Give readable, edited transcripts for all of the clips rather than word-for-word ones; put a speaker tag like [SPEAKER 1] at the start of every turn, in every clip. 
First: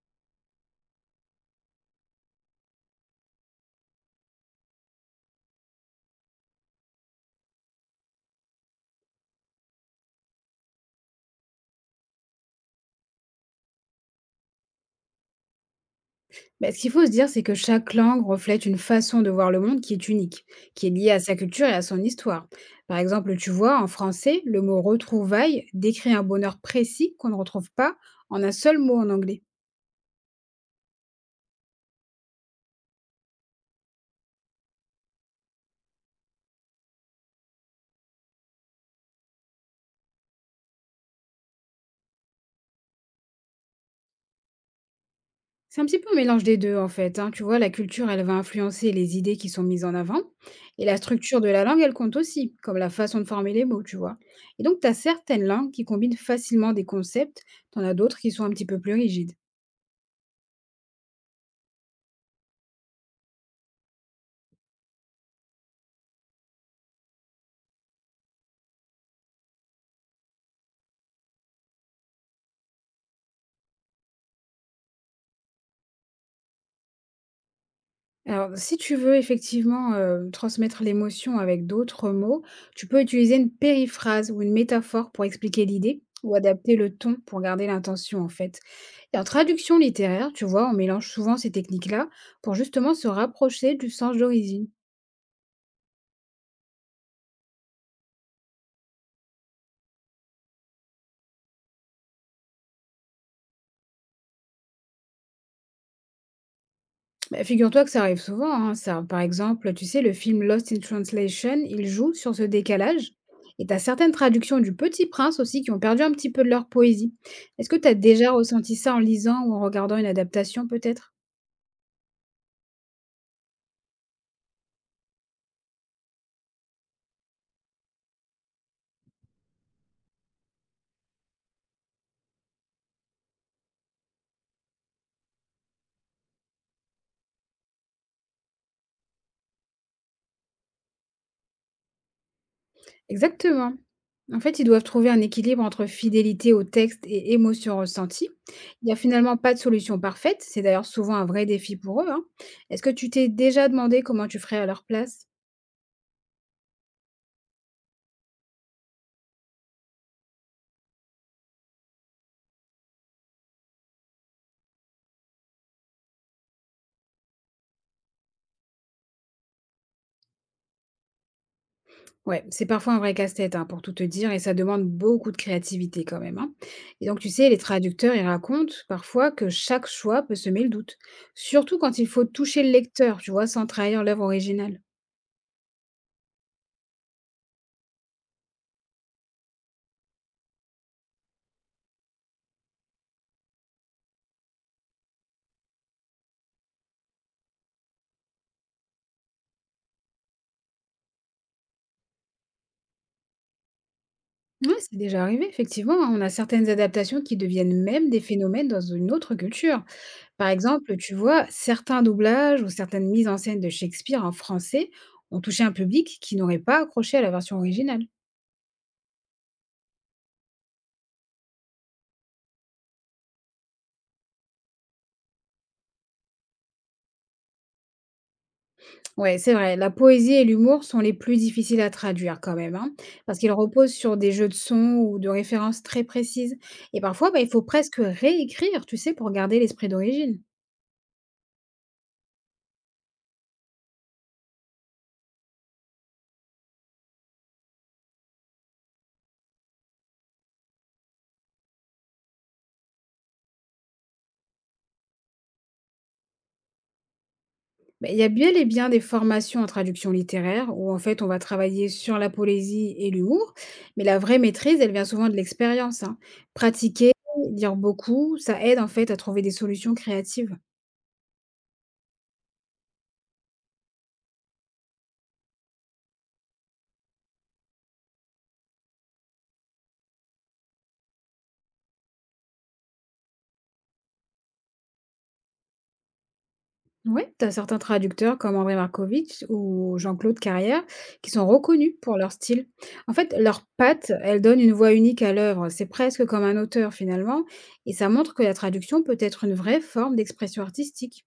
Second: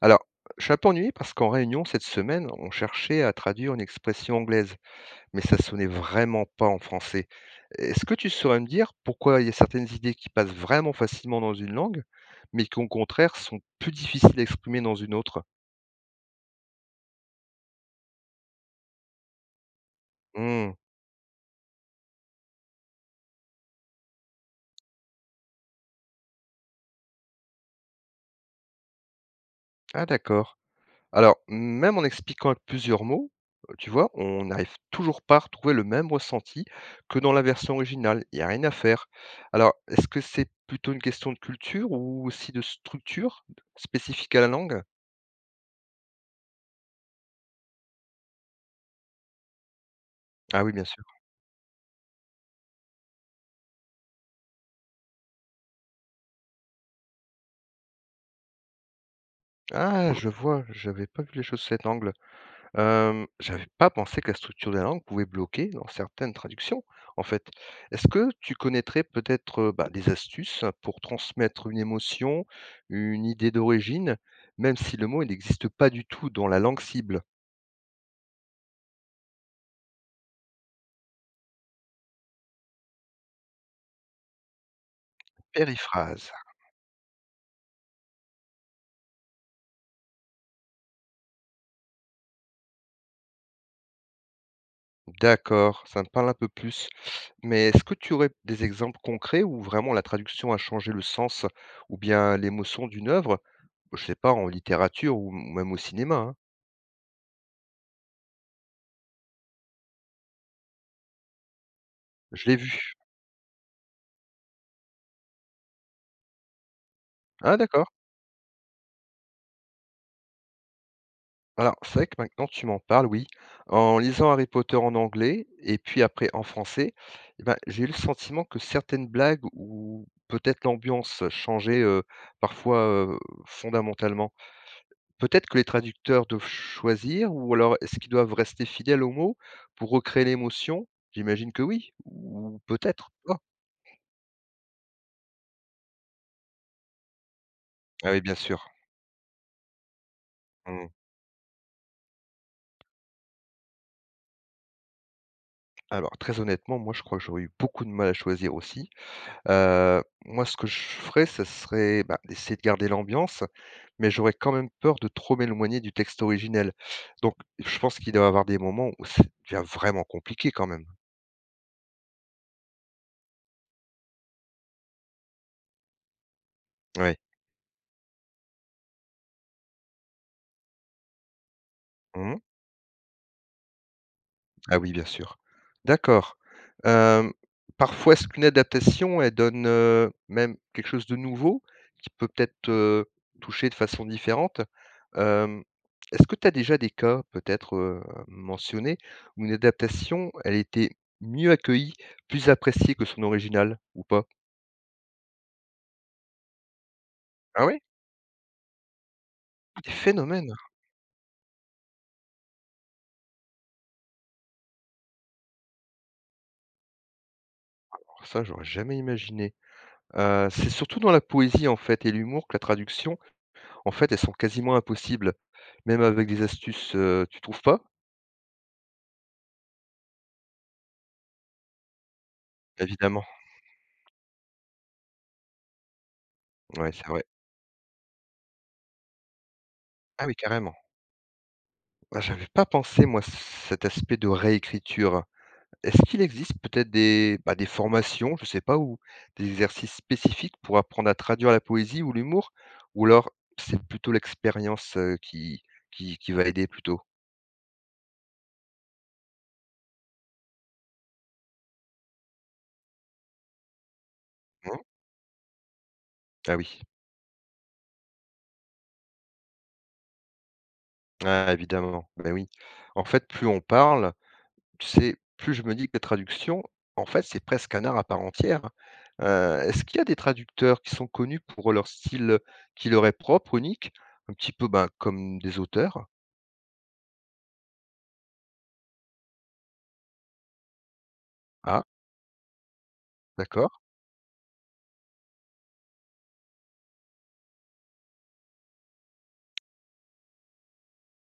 [SPEAKER 1] Alors, je suis un peu ennuyé parce qu'en réunion cette semaine, on cherchait à traduire une expression anglaise, mais ça sonnait vraiment pas en français. Est-ce que tu saurais me dire pourquoi il y a certaines idées qui passent vraiment facilement dans une langue, mais qui au contraire sont plus difficiles à exprimer dans une autre?
[SPEAKER 2] Bah, ce qu'il faut se dire, c'est que chaque langue reflète une façon de voir le monde qui est unique,
[SPEAKER 1] Hmm.
[SPEAKER 2] qui est liée à sa culture et à son histoire. Par exemple, tu vois, en français, le mot retrouvaille décrit un bonheur précis qu'on ne retrouve pas en un seul mot en anglais.
[SPEAKER 1] Ah d'accord. Alors, même en expliquant avec plusieurs mots, tu vois, on n'arrive toujours pas à retrouver le même ressenti que dans la version originale. Il y a rien à faire. Alors, est-ce que c'est plutôt une question de culture ou aussi de structure spécifique à la langue?
[SPEAKER 2] C'est un petit peu un mélange des deux, en fait, hein. Tu vois, la culture, elle va influencer les idées qui sont mises en avant,
[SPEAKER 1] Ah oui, bien
[SPEAKER 2] et la
[SPEAKER 1] sûr.
[SPEAKER 2] structure de la langue, elle compte aussi, comme la façon de former les mots, tu vois. Et donc, tu as certaines langues qui combinent facilement des concepts, t'en as d'autres qui sont un petit peu plus rigides.
[SPEAKER 1] Ah, je vois, j'avais pas vu les choses sous cet angle. J'avais pas pensé que la structure de la langue pouvait bloquer dans certaines traductions, en fait. Est-ce que tu connaîtrais peut-être, bah, des astuces pour transmettre une émotion, une idée d'origine, même si le mot, il n'existe pas du tout dans la langue cible?
[SPEAKER 2] Alors, si tu veux effectivement, transmettre l'émotion avec d'autres mots, tu peux utiliser une périphrase ou une métaphore pour expliquer l'idée
[SPEAKER 1] Périphrase.
[SPEAKER 2] ou adapter le ton pour garder l'intention, en fait. Et en traduction littéraire, tu vois, on mélange souvent ces techniques-là pour justement se rapprocher du sens d'origine.
[SPEAKER 1] D'accord, ça me parle un peu plus. Mais est-ce que tu aurais des exemples concrets où vraiment la traduction a changé le sens ou bien l'émotion d'une œuvre? Je sais pas, en littérature ou même au cinéma, hein?
[SPEAKER 2] Bah, figure-toi que ça arrive souvent, hein, ça. Par exemple, tu sais, le film Lost in Translation, il joue sur ce
[SPEAKER 1] Je l'ai vu.
[SPEAKER 2] décalage. Et t'as certaines traductions du Petit Prince aussi qui ont perdu un petit peu de leur poésie.
[SPEAKER 1] Ah
[SPEAKER 2] Est-ce que
[SPEAKER 1] d'accord.
[SPEAKER 2] t'as déjà ressenti ça en lisant ou en regardant une adaptation peut-être?
[SPEAKER 1] Alors, c'est vrai que maintenant tu m'en parles, oui. En lisant Harry Potter en anglais et puis après en français, eh ben, j'ai eu le sentiment que certaines blagues ou peut-être l'ambiance changeait parfois fondamentalement. Peut-être que les traducteurs doivent choisir ou alors est-ce qu'ils doivent rester fidèles aux mots pour recréer l'émotion? J'imagine que oui, ou peut-être pas.
[SPEAKER 2] Exactement. En fait, ils doivent trouver un équilibre entre fidélité au texte et émotion
[SPEAKER 1] Ah oui,
[SPEAKER 2] ressentie.
[SPEAKER 1] bien sûr.
[SPEAKER 2] Il n'y a finalement pas de solution parfaite. C'est d'ailleurs
[SPEAKER 1] Mm.
[SPEAKER 2] souvent un vrai défi pour eux, hein. Est-ce que tu t'es déjà demandé comment tu ferais à leur place?
[SPEAKER 1] Alors, très honnêtement, moi je crois que j'aurais eu beaucoup de mal à choisir aussi. Moi, ce que je ferais, ce serait, bah, d'essayer de garder l'ambiance, mais j'aurais quand même peur de trop m'éloigner du texte originel. Donc je pense qu'il doit y avoir des moments où c'est devient vraiment compliqué quand même.
[SPEAKER 2] Ouais, c'est parfois un vrai casse-tête, hein, pour tout te dire, et ça demande beaucoup de créativité quand même, hein. Et
[SPEAKER 1] Ouais.
[SPEAKER 2] donc, tu sais, les traducteurs, ils racontent parfois que chaque choix peut semer le doute, surtout quand il faut
[SPEAKER 1] Mmh.
[SPEAKER 2] toucher le lecteur, tu vois, sans trahir l'œuvre
[SPEAKER 1] Ah
[SPEAKER 2] originale.
[SPEAKER 1] oui, bien sûr. D'accord. Hem, Parfois, est-ce qu'une adaptation, elle donne, même quelque chose de nouveau qui peut peut-être, toucher de façon différente? Hem, Est-ce que tu as déjà des cas peut-être, à où une adaptation, elle était mieux accueillie, plus appréciée que son original ou pas?
[SPEAKER 2] Ouais, c'est déjà arrivé, effectivement, hein. On a certaines adaptations qui
[SPEAKER 1] Ah oui.
[SPEAKER 2] deviennent même des phénomènes dans une autre culture.
[SPEAKER 1] Des
[SPEAKER 2] Par
[SPEAKER 1] phénomènes?
[SPEAKER 2] exemple, tu vois, certains doublages ou certaines mises en scène de Shakespeare en français ont touché un public qui n'aurait pas accroché à la version originale.
[SPEAKER 1] Oh ça, j'aurais jamais imaginé. C'est surtout dans la poésie, en fait et l'humour que la traduction, en fait, elles sont quasiment impossibles, même avec des astuces, tu trouves pas?
[SPEAKER 2] Ouais, c'est vrai, la poésie et l'humour sont les plus difficiles à traduire quand même, hein,
[SPEAKER 1] Évidemment,
[SPEAKER 2] parce qu'ils reposent sur des jeux de sons ou de références très précises.
[SPEAKER 1] ouais,
[SPEAKER 2] Et
[SPEAKER 1] c'est vrai.
[SPEAKER 2] parfois, bah, il faut presque réécrire, tu sais, pour garder l'esprit
[SPEAKER 1] Ah oui,
[SPEAKER 2] d'origine.
[SPEAKER 1] carrément. Ah, j'avais pas pensé moi cet aspect de réécriture. Est-ce qu'il existe peut-être des, bah, des formations, je sais pas, ou des exercices spécifiques pour apprendre à traduire la poésie ou l'humour? Ou alors c'est plutôt l'expérience, qui qui va aider plutôt?
[SPEAKER 2] Bah, il y a bien des formations en traduction littéraire où en fait on va travailler sur la poésie et l'humour, mais la vraie
[SPEAKER 1] Mmh.
[SPEAKER 2] maîtrise, elle vient souvent de l'expérience, hein.
[SPEAKER 1] Ah oui.
[SPEAKER 2] Pratiquer, lire beaucoup, ça aide en fait à trouver des solutions créatives.
[SPEAKER 1] Ah évidemment, ben oui. En fait, plus on parle. Tu sais, plus je me dis que les traductions, en fait, c'est presque un art à part entière, hein. Est-ce qu'il y a des traducteurs qui sont connus pour leur style, qui leur est propre, unique, un petit peu, ben, comme des auteurs?
[SPEAKER 2] Oui, tu as certains traducteurs comme André Markovitch ou Jean-Claude Carrière qui sont
[SPEAKER 1] Ah,
[SPEAKER 2] reconnus pour leur style. En fait, leurs
[SPEAKER 1] d'accord,
[SPEAKER 2] pattes, elles donnent une voix unique à l'œuvre. C'est presque comme un auteur finalement. Et ça montre que la traduction peut être une vraie forme d'expression artistique.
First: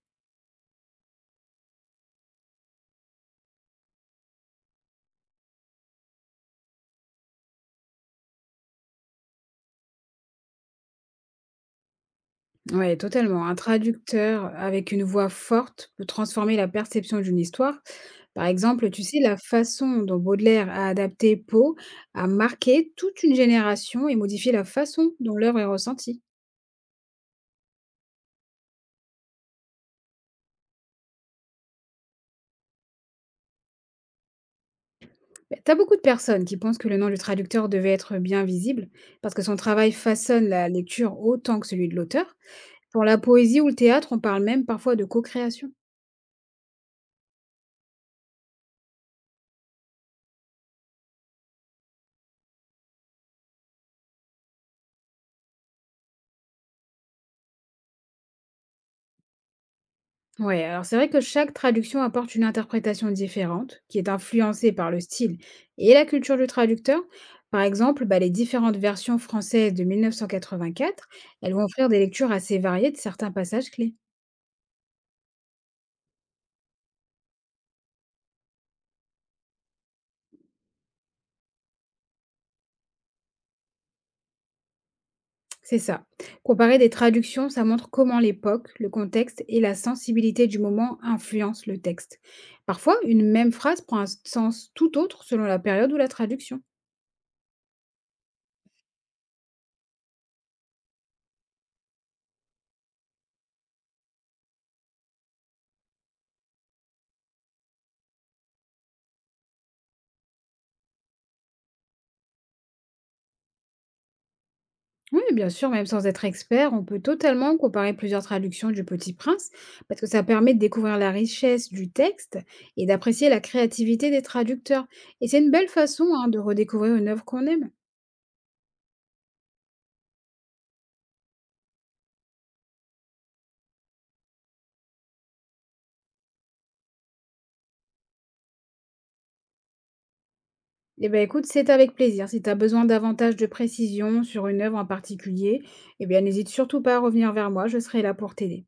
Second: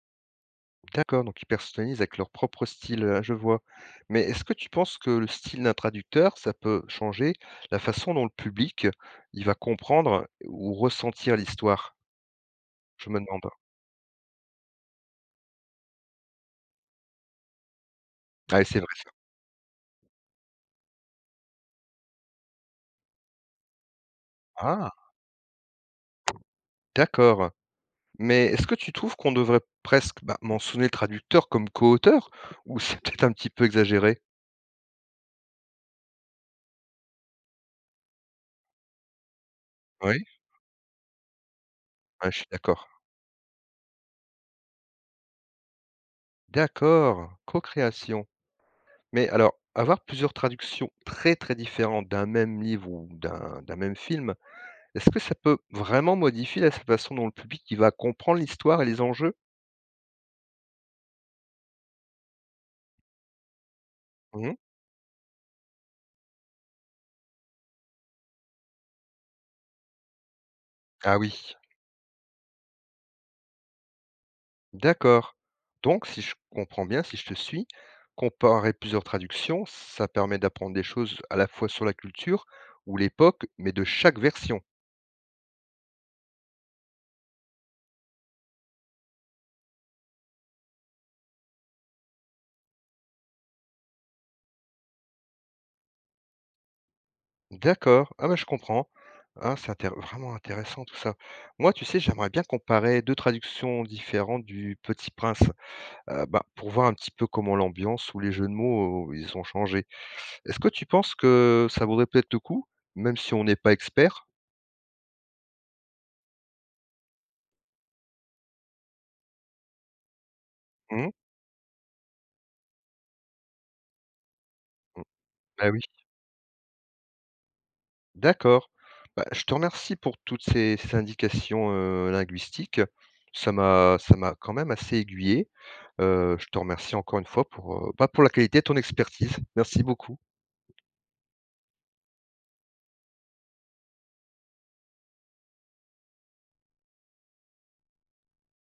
[SPEAKER 1] d'accord, donc ils personnalisent avec leur propre style, je vois. Mais est-ce que tu penses que le style d'un traducteur, ça peut changer la façon dont le public, il va comprendre ou ressentir l'histoire?
[SPEAKER 2] Oui,
[SPEAKER 1] Je me
[SPEAKER 2] totalement.
[SPEAKER 1] demande.
[SPEAKER 2] Un traducteur avec une voix forte peut transformer la perception d'une histoire. Par
[SPEAKER 1] Ah et c'est
[SPEAKER 2] exemple,
[SPEAKER 1] vrai.
[SPEAKER 2] tu sais, la façon dont Baudelaire a adapté Poe a marqué toute une génération et modifié la
[SPEAKER 1] Ah,
[SPEAKER 2] façon dont l'œuvre est ressentie.
[SPEAKER 1] d'accord. Mais est-ce que tu trouves qu'on devrait presque, bah, mentionner le traducteur comme co-auteur ou c'est peut-être un petit peu exagéré?
[SPEAKER 2] Beh, tu beaucoup de personnes qui pensent que le nom du traducteur devait être bien visible, parce que son travail
[SPEAKER 1] Oui.
[SPEAKER 2] façonne la lecture autant que celui de
[SPEAKER 1] Ouais,
[SPEAKER 2] l'auteur.
[SPEAKER 1] je suis d'accord.
[SPEAKER 2] Pour la poésie ou le théâtre, on parle même parfois de co-création.
[SPEAKER 1] D'accord, co-création. Mais alors, avoir plusieurs traductions très, très différentes d'un même livre ou d'un même film, est-ce que ça peut vraiment modifier la façon dont le public, il va comprendre l'histoire et les enjeux?
[SPEAKER 2] Ouais, alors c'est vrai que chaque traduction apporte une interprétation différente, qui est
[SPEAKER 1] Mmh.
[SPEAKER 2] influencée par le style et la culture du traducteur. Par exemple, bah, les différentes versions françaises de 1984,
[SPEAKER 1] Ah
[SPEAKER 2] elles
[SPEAKER 1] oui.
[SPEAKER 2] vont offrir des lectures assez variées de certains passages clés.
[SPEAKER 1] D'accord. Donc, si je comprends bien, si je te suis, comparer plusieurs traductions, ça permet d'apprendre des choses à la fois sur la culture ou l'époque, mais de chaque version.
[SPEAKER 2] C'est ça. Comparer des traductions, ça montre comment l'époque, le contexte et la sensibilité du moment influencent le texte. Parfois, une même phrase prend un sens tout autre selon la période ou la traduction.
[SPEAKER 1] D'accord. Ah bah, je comprends. Ah, c'est vraiment intéressant tout ça. Moi, tu sais, j'aimerais bien comparer deux traductions différentes du Petit Prince, bah, pour voir un petit peu comment l'ambiance ou les jeux de mots, ils ont changé. Est-ce que tu penses que ça vaudrait peut-être le coup, même si on n'est pas expert?
[SPEAKER 2] Oui, bien sûr, même sans être expert, on peut totalement comparer plusieurs traductions du Petit Prince parce que ça permet de découvrir
[SPEAKER 1] Hmm?
[SPEAKER 2] la richesse du texte et d'apprécier la créativité des traducteurs. Et c'est une belle
[SPEAKER 1] Ah oui.
[SPEAKER 2] façon, hein, de redécouvrir une œuvre qu'on aime.
[SPEAKER 1] D'accord. Bah, je te remercie pour toutes ces indications, linguistiques. Ça m'a quand même assez aiguillé. Je te remercie encore une fois pour, bah, pour la qualité de ton expertise. Merci beaucoup.
[SPEAKER 2] Eh ben, écoute, c'est avec plaisir. Si tu as besoin davantage de précisions sur une œuvre en particulier, eh bien, n'hésite surtout pas à revenir vers moi, je serai là pour t'aider.